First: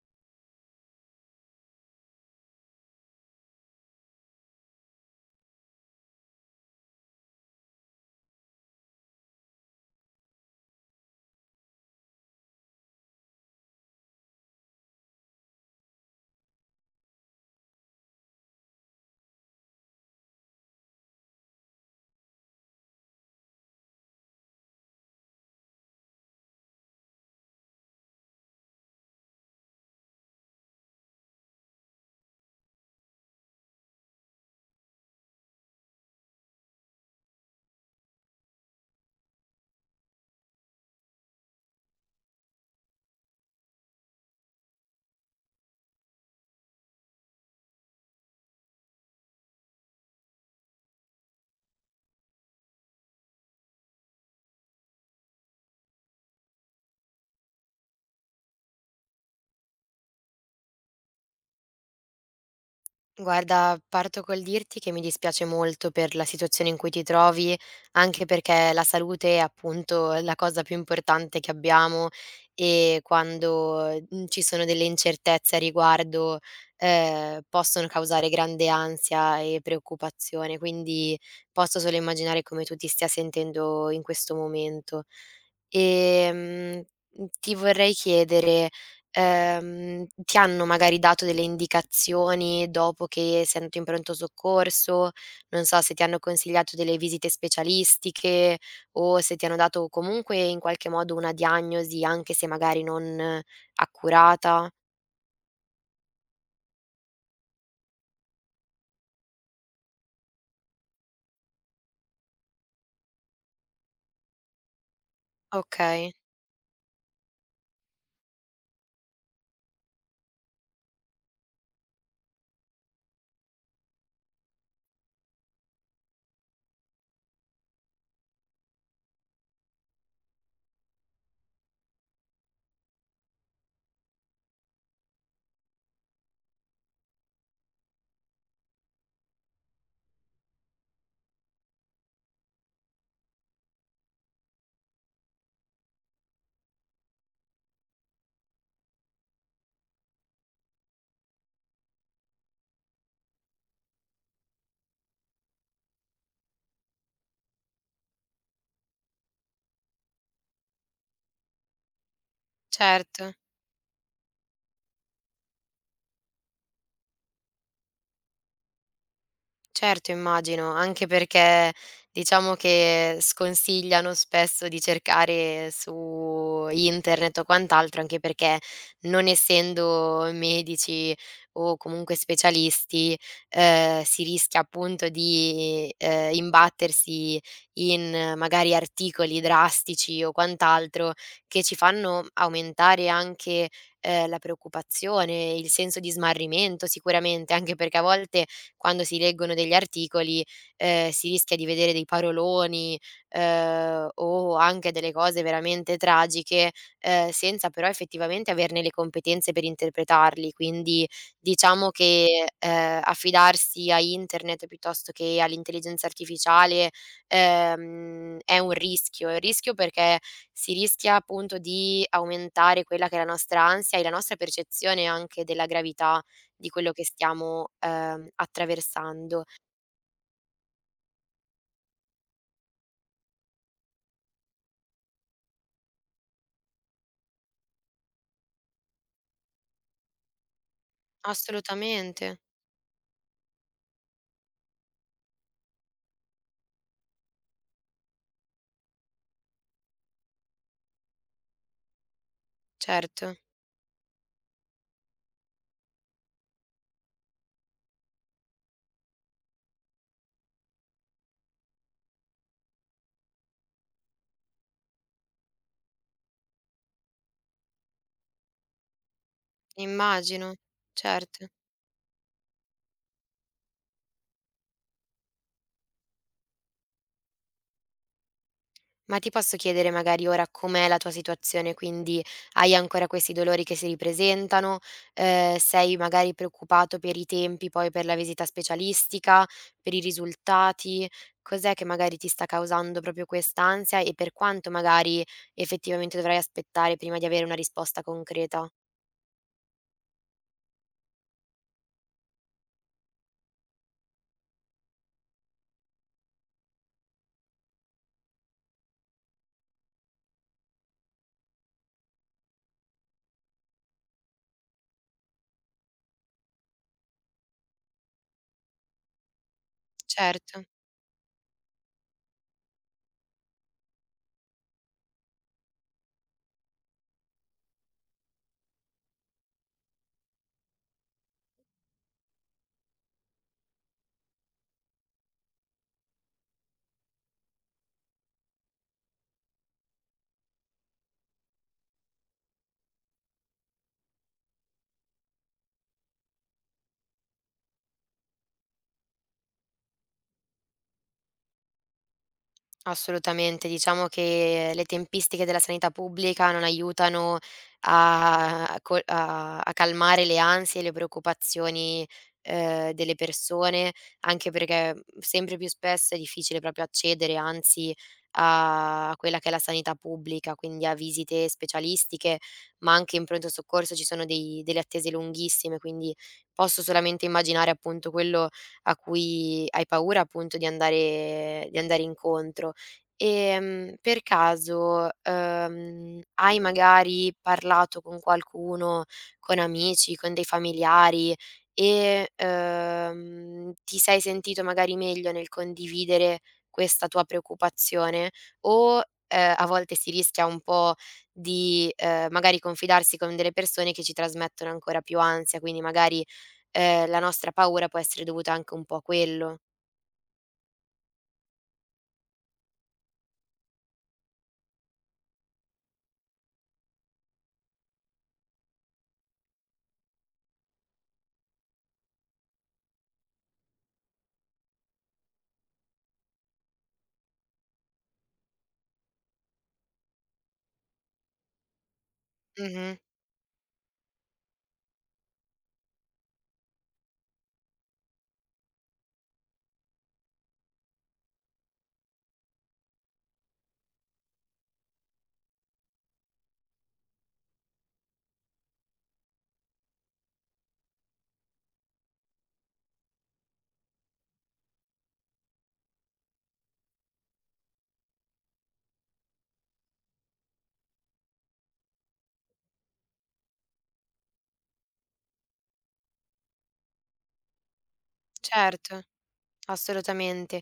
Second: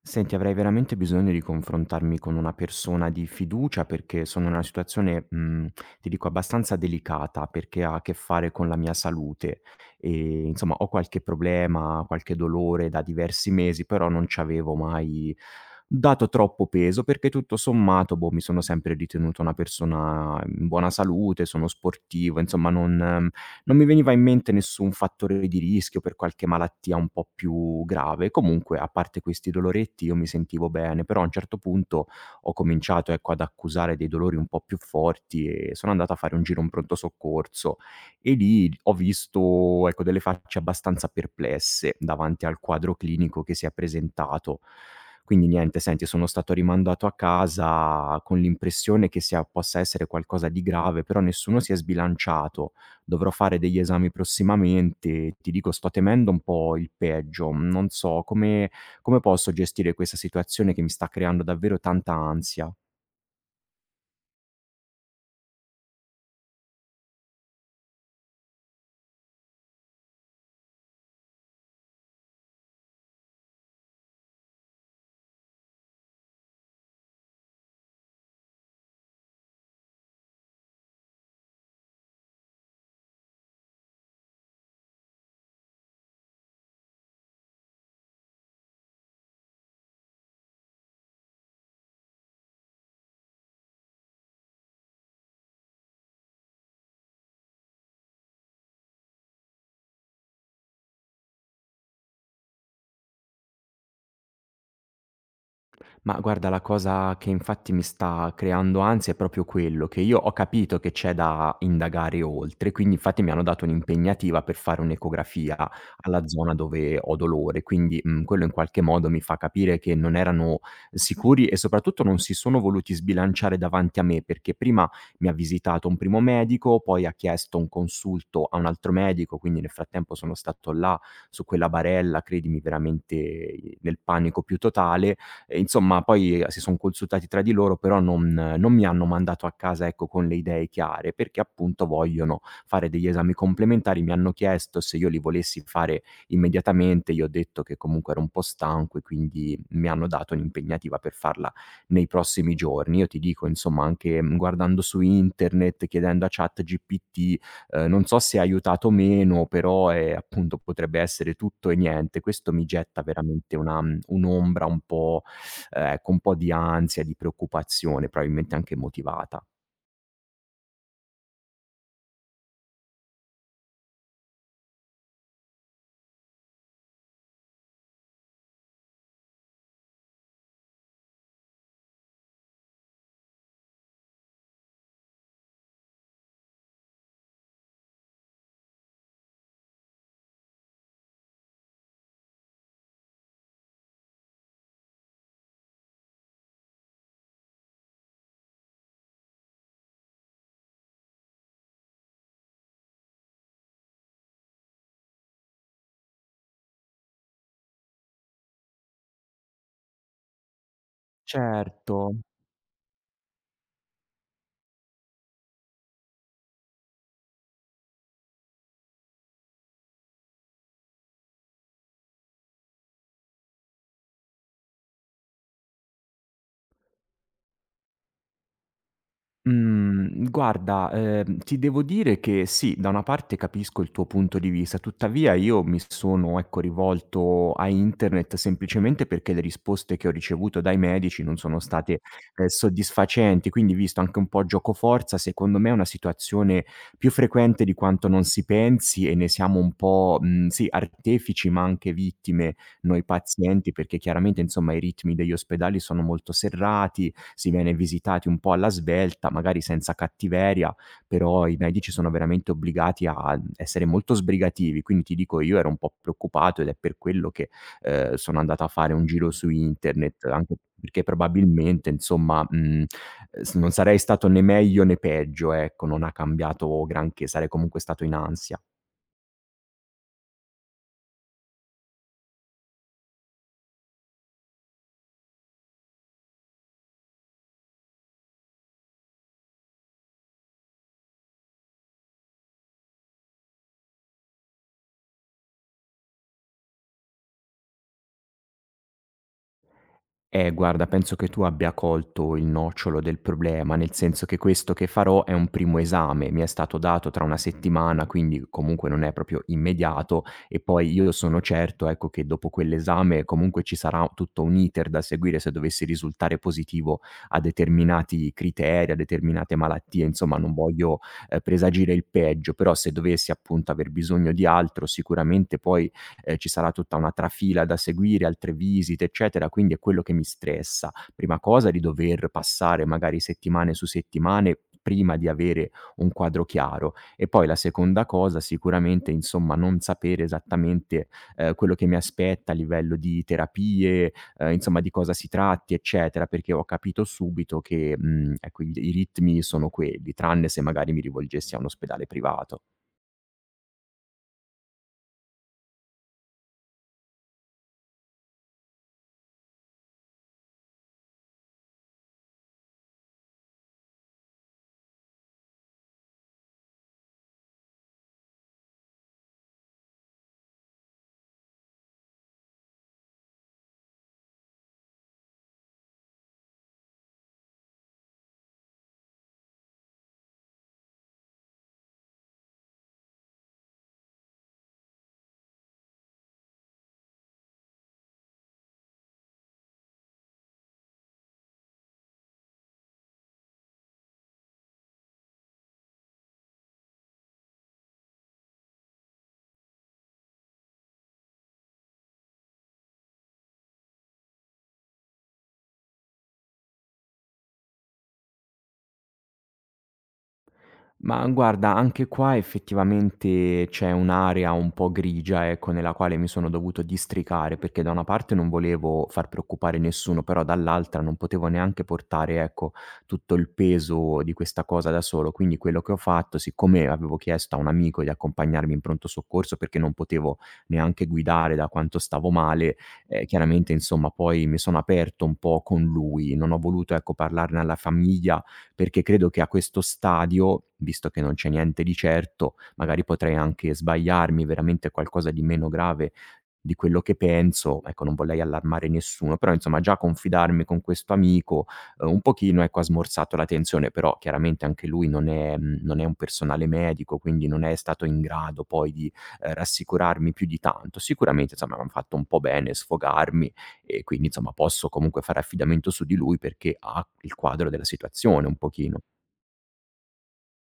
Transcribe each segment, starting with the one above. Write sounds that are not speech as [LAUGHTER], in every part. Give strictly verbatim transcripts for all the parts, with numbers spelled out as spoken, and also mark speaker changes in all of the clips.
Speaker 1: Senti, avrei veramente bisogno di confrontarmi con una persona di fiducia perché sono in una situazione, mhmm, ti dico abbastanza delicata, perché ha a che fare con la mia salute. Ehm, insomma, ho qualche problema, qualche dolore da diversi mesi, però non ci avevo mai dato troppo peso perché tutto sommato, boh, mi sono sempre ritenuto una persona in buona salute, sono sportivo, insomma non non mi veniva in mente nessun fattore di rischio per qualche malattia un po' più grave. Comunque, a parte questi doloretti, io mi sentivo bene, però a un certo punto ho cominciato, ecco, ad accusare dei dolori un po' più forti e sono andato a fare un giro in pronto soccorso e lì ho visto, ecco, delle facce abbastanza perplesse davanti al quadro clinico che si è presentato. Quindi niente, senti, sono stato rimandato a casa con l'impressione che sia possa essere qualcosa di grave, però nessuno si è sbilanciato, dovrò fare degli esami prossimamente e ti dico sto temendo un po' il peggio. Non so come come posso gestire questa situazione che mi sta creando davvero tanta ansia.
Speaker 2: Guarda, parto col dirti che mi dispiace molto per la situazione in cui ti trovi, anche perché la salute è appunto la cosa più importante che abbiamo e quando mm, ci sono delle incertezze a riguardo eh, possono causare grande ansia e preoccupazione, quindi posso solo immaginare come tu ti stia sentendo in questo momento. E ti vorrei chiedere. Ehm, ti hanno magari dato delle indicazioni dopo che sei andato in pronto soccorso, non so se ti hanno consigliato delle visite specialistiche o se ti hanno dato comunque in qualche modo una diagnosi, anche se magari non accurata?
Speaker 1: Ma guarda, la cosa che infatti mi sta creando ansia è proprio quello, che io ho capito che c'è da indagare oltre, quindi infatti mi hanno dato un'impegnativa per fare un'ecografia
Speaker 2: Okay,
Speaker 1: alla zona dove ho dolore, quindi, mhmm, quello in qualche modo mi fa capire che non erano sicuri e soprattutto non si sono voluti sbilanciare davanti a me, perché prima mi ha visitato un primo medico, poi ha chiesto un consulto a un altro medico, quindi nel frattempo sono stato là su quella barella, credimi veramente eh, nel panico più totale, e insomma poi eh, si son consultati tra di loro, però non non mi hanno mandato a casa, ecco, con le idee chiare, perché appunto vogliono fare degli esami complementari. Mi hanno chiesto se io li volessi fare immediatamente, gli ho detto che comunque ero un po' stanco e quindi mi hanno dato un'impegnativa per farla nei prossimi giorni. Io ti dico, insomma, anche, mhmm, guardando su internet, chiedendo a ChatGPT, ehm, non so se ha aiutato o meno, però, ehm, appunto potrebbe essere tutto e niente. Questo mi getta
Speaker 2: certo.
Speaker 1: veramente una mhmm, un'ombra un po' ehm, con un po' di ansia, di preoccupazione, probabilmente anche motivata.
Speaker 2: Certo, immagino, anche perché diciamo che sconsigliano spesso di cercare su internet o quant'altro, anche perché non essendo medici o comunque specialisti, ehm, si rischia appunto di, ehm, imbattersi in eh, magari articoli drastici o quant'altro che ci fanno aumentare anche, ehm, la preoccupazione, il senso di smarrimento sicuramente, anche perché a volte quando si leggono degli articoli, ehm, si rischia di vedere dei paroloni, ehm, o anche delle cose veramente tragiche, ehm, senza però effettivamente averne le competenze per interpretarli. Quindi diciamo
Speaker 1: Certo.
Speaker 2: che, ehm, affidarsi a internet piuttosto che all'intelligenza artificiale, ehm, è un rischio. È un rischio perché si rischia appunto di aumentare quella che è la nostra ansia e la nostra percezione anche della gravità di quello che stiamo, ehm, attraversando.
Speaker 1: Mhmm, guarda, ehm, ti devo dire che sì, da una parte capisco il tuo punto di vista, tuttavia io mi sono, ecco, rivolto a internet semplicemente perché le risposte che ho ricevuto dai medici non sono state,
Speaker 2: Assolutamente,
Speaker 1: ehm, soddisfacenti, quindi visto anche un po' giocoforza, secondo me è una situazione più frequente di quanto non si pensi e ne siamo un po', mhmm, sì, artefici, ma anche vittime noi
Speaker 2: certo,
Speaker 1: pazienti, perché chiaramente, insomma, i ritmi degli ospedali sono molto serrati, si viene visitati un po' alla svelta, magari senza cattiveria, però i medici sono veramente obbligati a essere molto sbrigativi. Quindi ti dico, io ero un po' preoccupato ed è per quello che, ehm, sono andato a fare un giro su internet,
Speaker 2: immagino,
Speaker 1: anche perché
Speaker 2: certo.
Speaker 1: probabilmente insomma, mhmm, s non sarei stato né meglio né peggio, ecco, non ha cambiato granché, sarei comunque stato in ansia.
Speaker 2: Ma ti posso chiedere magari ora com'è la tua situazione? Quindi hai ancora questi dolori che si ripresentano? Ehm, sei magari preoccupato per i tempi poi per la visita specialistica, per i risultati? Cos'è che magari ti sta causando proprio quest'ansia e per quanto magari effettivamente dovrai aspettare prima di avere una risposta concreta?
Speaker 1: Eh guarda, penso che tu abbia colto il nocciolo del problema, nel senso che questo che farò è un primo esame, mi è stato dato tra una settimana, quindi comunque non è proprio immediato e poi io sono certo, ecco, che dopo quell'esame comunque ci sarà tutto un iter da seguire se dovessi risultare positivo a determinati criteri, a determinate malattie, insomma non
Speaker 2: Certo.
Speaker 1: voglio, ehm, presagire il peggio, però se dovessi appunto aver bisogno di altro sicuramente poi ehm, ci sarà tutta una trafila da seguire, altre visite, eccetera, quindi è quello che mi stressa. Prima cosa di dover passare magari settimane su settimane prima di avere un quadro chiaro e poi la seconda cosa sicuramente, insomma, non sapere esattamente, ehm, quello che mi aspetta a livello di terapie, ehm, insomma di cosa si tratti, eccetera, perché ho capito subito che, mhmm, ecco, i i ritmi sono quelli, tranne se magari mi rivolgessi a un ospedale privato.
Speaker 2: Assolutamente, diciamo che le tempistiche della sanità pubblica non aiutano a a co a a calmare le ansie e le preoccupazioni, ehm, delle persone, anche perché, mhmm, sempre più spesso è difficile proprio accedere, anzi, a quella che è la sanità pubblica, quindi a visite specialistiche, ma anche in pronto soccorso ci sono dei delle attese lunghissime, quindi posso solamente immaginare, appunto, quello a cui hai paura, appunto, di andare di andare incontro. Ehm, per caso, uhm, hai magari parlato con qualcuno, con amici, con dei familiari e, uhm, ti sei sentito magari meglio nel condividere questa tua preoccupazione? O, ehm, a volte si rischia un po' di, ehm, magari confidarsi con delle persone che ci trasmettono ancora più ansia, quindi magari, ehm, la nostra paura può essere dovuta anche un po' a quello.
Speaker 1: Ma guarda, anche qua effettivamente c'è un'area un po' grigia, ecco, nella quale mi sono dovuto districare, perché da una parte non volevo far preoccupare nessuno, però dall'altra non potevo neanche portare, ecco, tutto il peso di questa cosa da solo. Quindi quello che ho fatto, siccome avevo chiesto a un amico di accompagnarmi in pronto soccorso perché non potevo neanche guidare da quanto stavo male,
Speaker 2: Mh-mh.
Speaker 1: eh, chiaramente, insomma, poi mi sono aperto un po' con lui, non ho voluto, ecco, parlarne alla famiglia perché credo che a questo stadio, visto che non c'è niente di certo, magari potrei anche sbagliarmi, veramente qualcosa di meno grave di quello che penso. Ecco, non vorrei allarmare nessuno, però insomma già confidarmi con questo amico, uhm, un pochino ecco ha smorzato la tensione, però chiaramente anche lui non è mhmm, non è un personale medico, quindi non è stato in grado poi di, ehm, rassicurarmi più di tanto. Sicuramente insomma m'han fatto un po' bene sfogarmi e quindi insomma posso comunque fare affidamento su di lui perché ha il quadro della situazione un
Speaker 2: Certo,
Speaker 1: pochino.
Speaker 2: assolutamente.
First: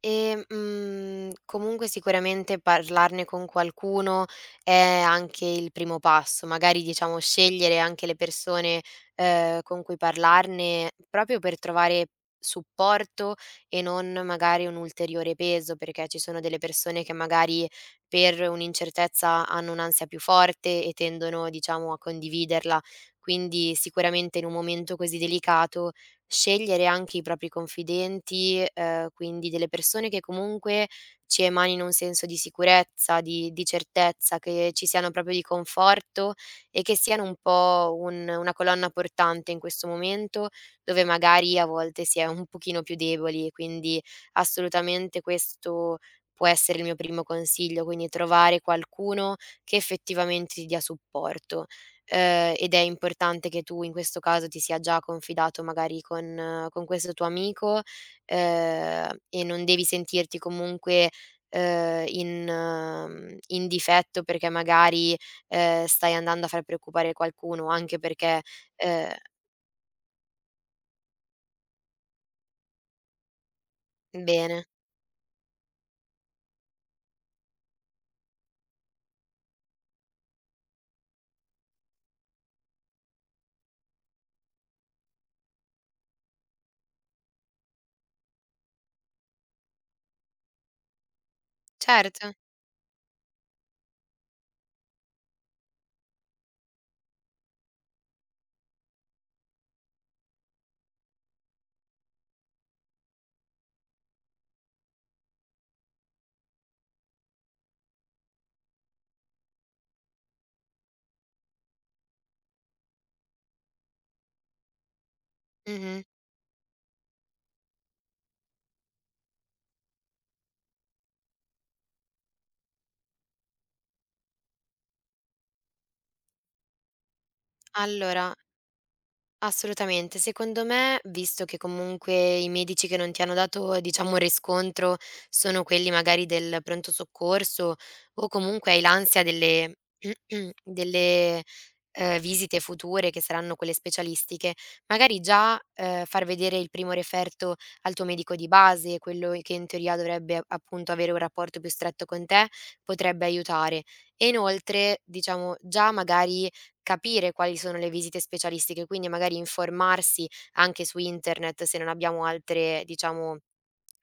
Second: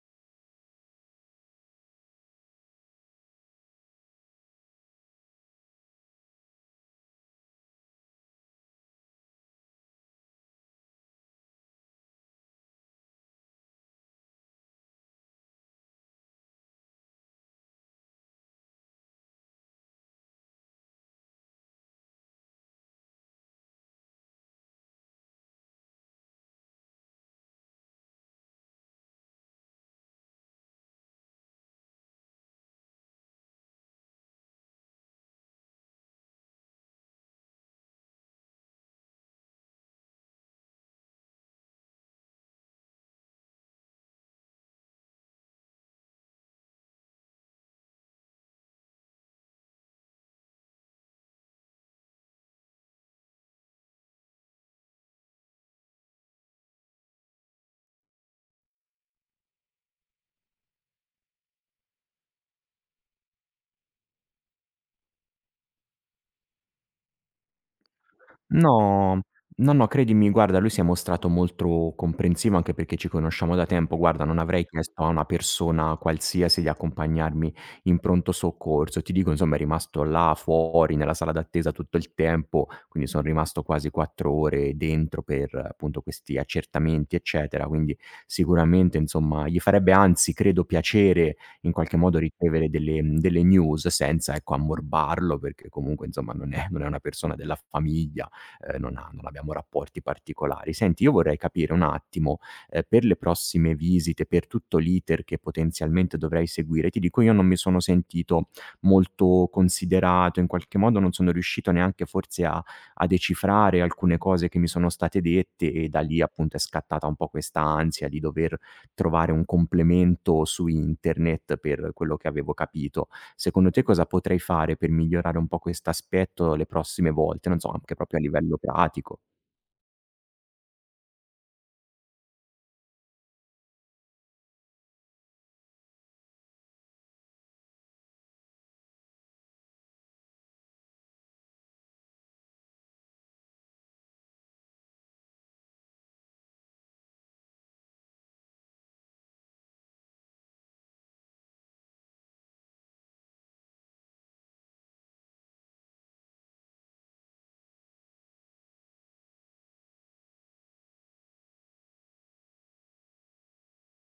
Speaker 2: E, mhmm, comunque sicuramente parlarne con qualcuno è anche il primo passo, magari diciamo scegliere anche le persone, ehm, con cui parlarne proprio per trovare supporto e non magari un ulteriore peso, perché ci sono delle persone che magari per un'incertezza hanno un'ansia più forte e tendono diciamo a condividerla. Quindi sicuramente in un momento così delicato scegliere anche i propri confidenti, ehm, quindi delle persone che comunque ci emanino un senso di sicurezza, di di certezza, che ci siano proprio di conforto e che siano un po' un una colonna portante in questo momento, dove magari a volte si è un pochino più deboli, quindi assolutamente questo può essere il mio primo consiglio, quindi trovare qualcuno che effettivamente ti dia supporto. Ehm, ed è importante che tu in questo caso ti sia già confidato magari con con questo tuo amico, ehm, e non devi sentirti comunque, ehm, in mhmm, in difetto perché magari, ehm, stai andando a far preoccupare qualcuno, anche perché ehm
Speaker 1: No, no, no, credimi, guarda, lui si è mostrato molto comprensivo, anche perché ci conosciamo da tempo. Guarda, non avrei
Speaker 2: bene.
Speaker 1: chiesto a una persona qualsiasi di accompagnarmi in pronto soccorso. Ti dico, insomma, è rimasto là fuori nella sala d'attesa tutto il tempo, quindi sono rimasto quasi quattro ore dentro per eh, appunto questi accertamenti, eccetera. Quindi sicuramente, insomma, gli farebbe anzi, credo, piacere in qualche modo
Speaker 2: Certo.
Speaker 1: ricevere delle, mhmm, delle news senza, ecco, ammorbarlo, perché comunque, insomma, non è non è una persona della famiglia, ehm, non ha non abbiamo rapporti particolari. Senti, io vorrei capire un attimo, ehm, per le prossime visite, per tutto l'iter che potenzialmente dovrei seguire, ti dico io non mi sono sentito molto considerato, in qualche modo non sono riuscito neanche forse a a decifrare alcune cose che mi sono state dette e da
Speaker 2: Mh-mh.
Speaker 1: lì appunto è scattata un po' questa ansia di dover trovare un complemento su internet per quello che avevo capito. Secondo te cosa potrei fare per migliorare un po' quest'aspetto le prossime volte? Non so, anche proprio a
Speaker 2: Allora,
Speaker 1: livello pratico.
Speaker 2: assolutamente. Secondo me, visto che comunque i medici che non ti hanno dato, diciamo, riscontro sono quelli magari del pronto soccorso o comunque hai l'ansia delle [CLEARS THROAT] delle ehm, visite future che saranno quelle specialistiche, magari già, ehm, far vedere il primo referto al tuo medico di base, quello che in teoria dovrebbe appunto avere un rapporto più stretto con te, potrebbe aiutare. E inoltre, diciamo, già magari capire quali sono le visite specialistiche, quindi magari informarsi anche su internet se non abbiamo altre, diciamo,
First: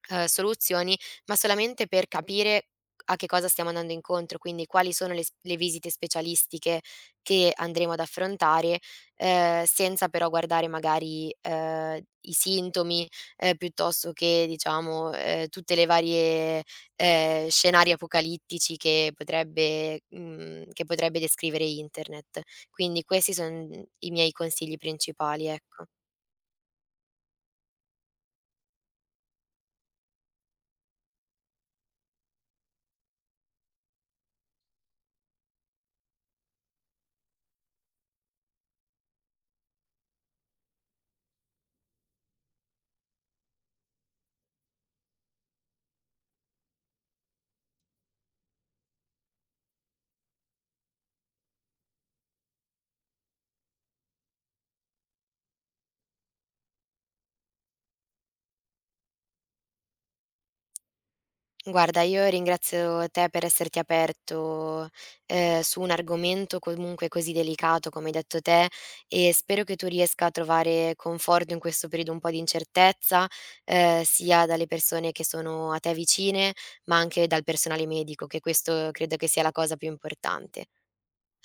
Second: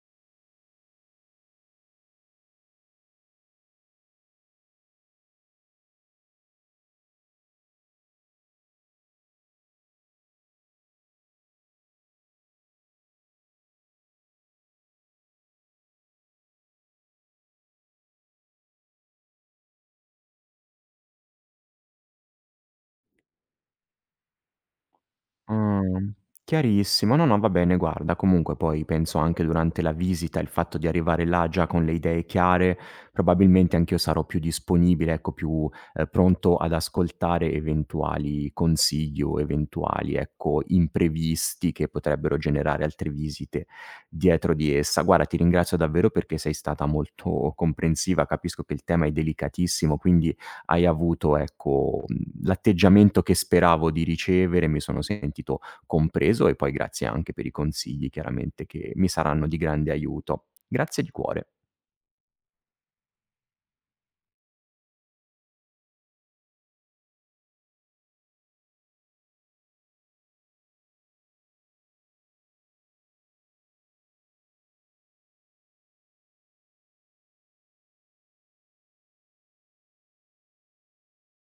Speaker 2: ehm, soluzioni, ma solamente per capire a che cosa stiamo andando incontro, quindi quali sono le s le visite specialistiche, che andremo ad affrontare, ehm, senza però guardare magari, ehm, i sintomi, ehm, piuttosto che diciamo, ehm, tutte le varie, ehm, scenari apocalittici che potrebbe mhmm, che potrebbe descrivere internet. Quindi questi son i miei consigli principali, ecco.
Speaker 1: Mh, chiarissimo. No, no, va bene, guarda, comunque poi penso anche durante la visita il fatto di arrivare là già con le idee chiare, probabilmente anch'io sarò più disponibile, ecco, più, ehm, pronto ad ascoltare eventuali consigli o eventuali, ecco, imprevisti che potrebbero generare altre visite dietro di essa. Guarda, ti ringrazio davvero perché sei stata molto comprensiva, capisco che il tema è delicatissimo, quindi hai avuto, ecco, mhmm, l'atteggiamento che speravo di ricevere, mi sono sentito compreso e poi grazie anche per i consigli chiaramente che mi saranno di grande aiuto. Grazie di cuore.
Speaker 2: Guarda, io ringrazio te per esserti aperto, ehm, su un argomento comunque così delicato, come hai detto te, e spero che tu riesca a trovare conforto in questo periodo un po' di incertezza, ehm, sia dalle persone che sono a te vicine, ma anche dal personale medico, che questo credo che sia la cosa più importante.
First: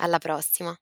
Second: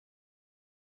Speaker 2: Alla prossima.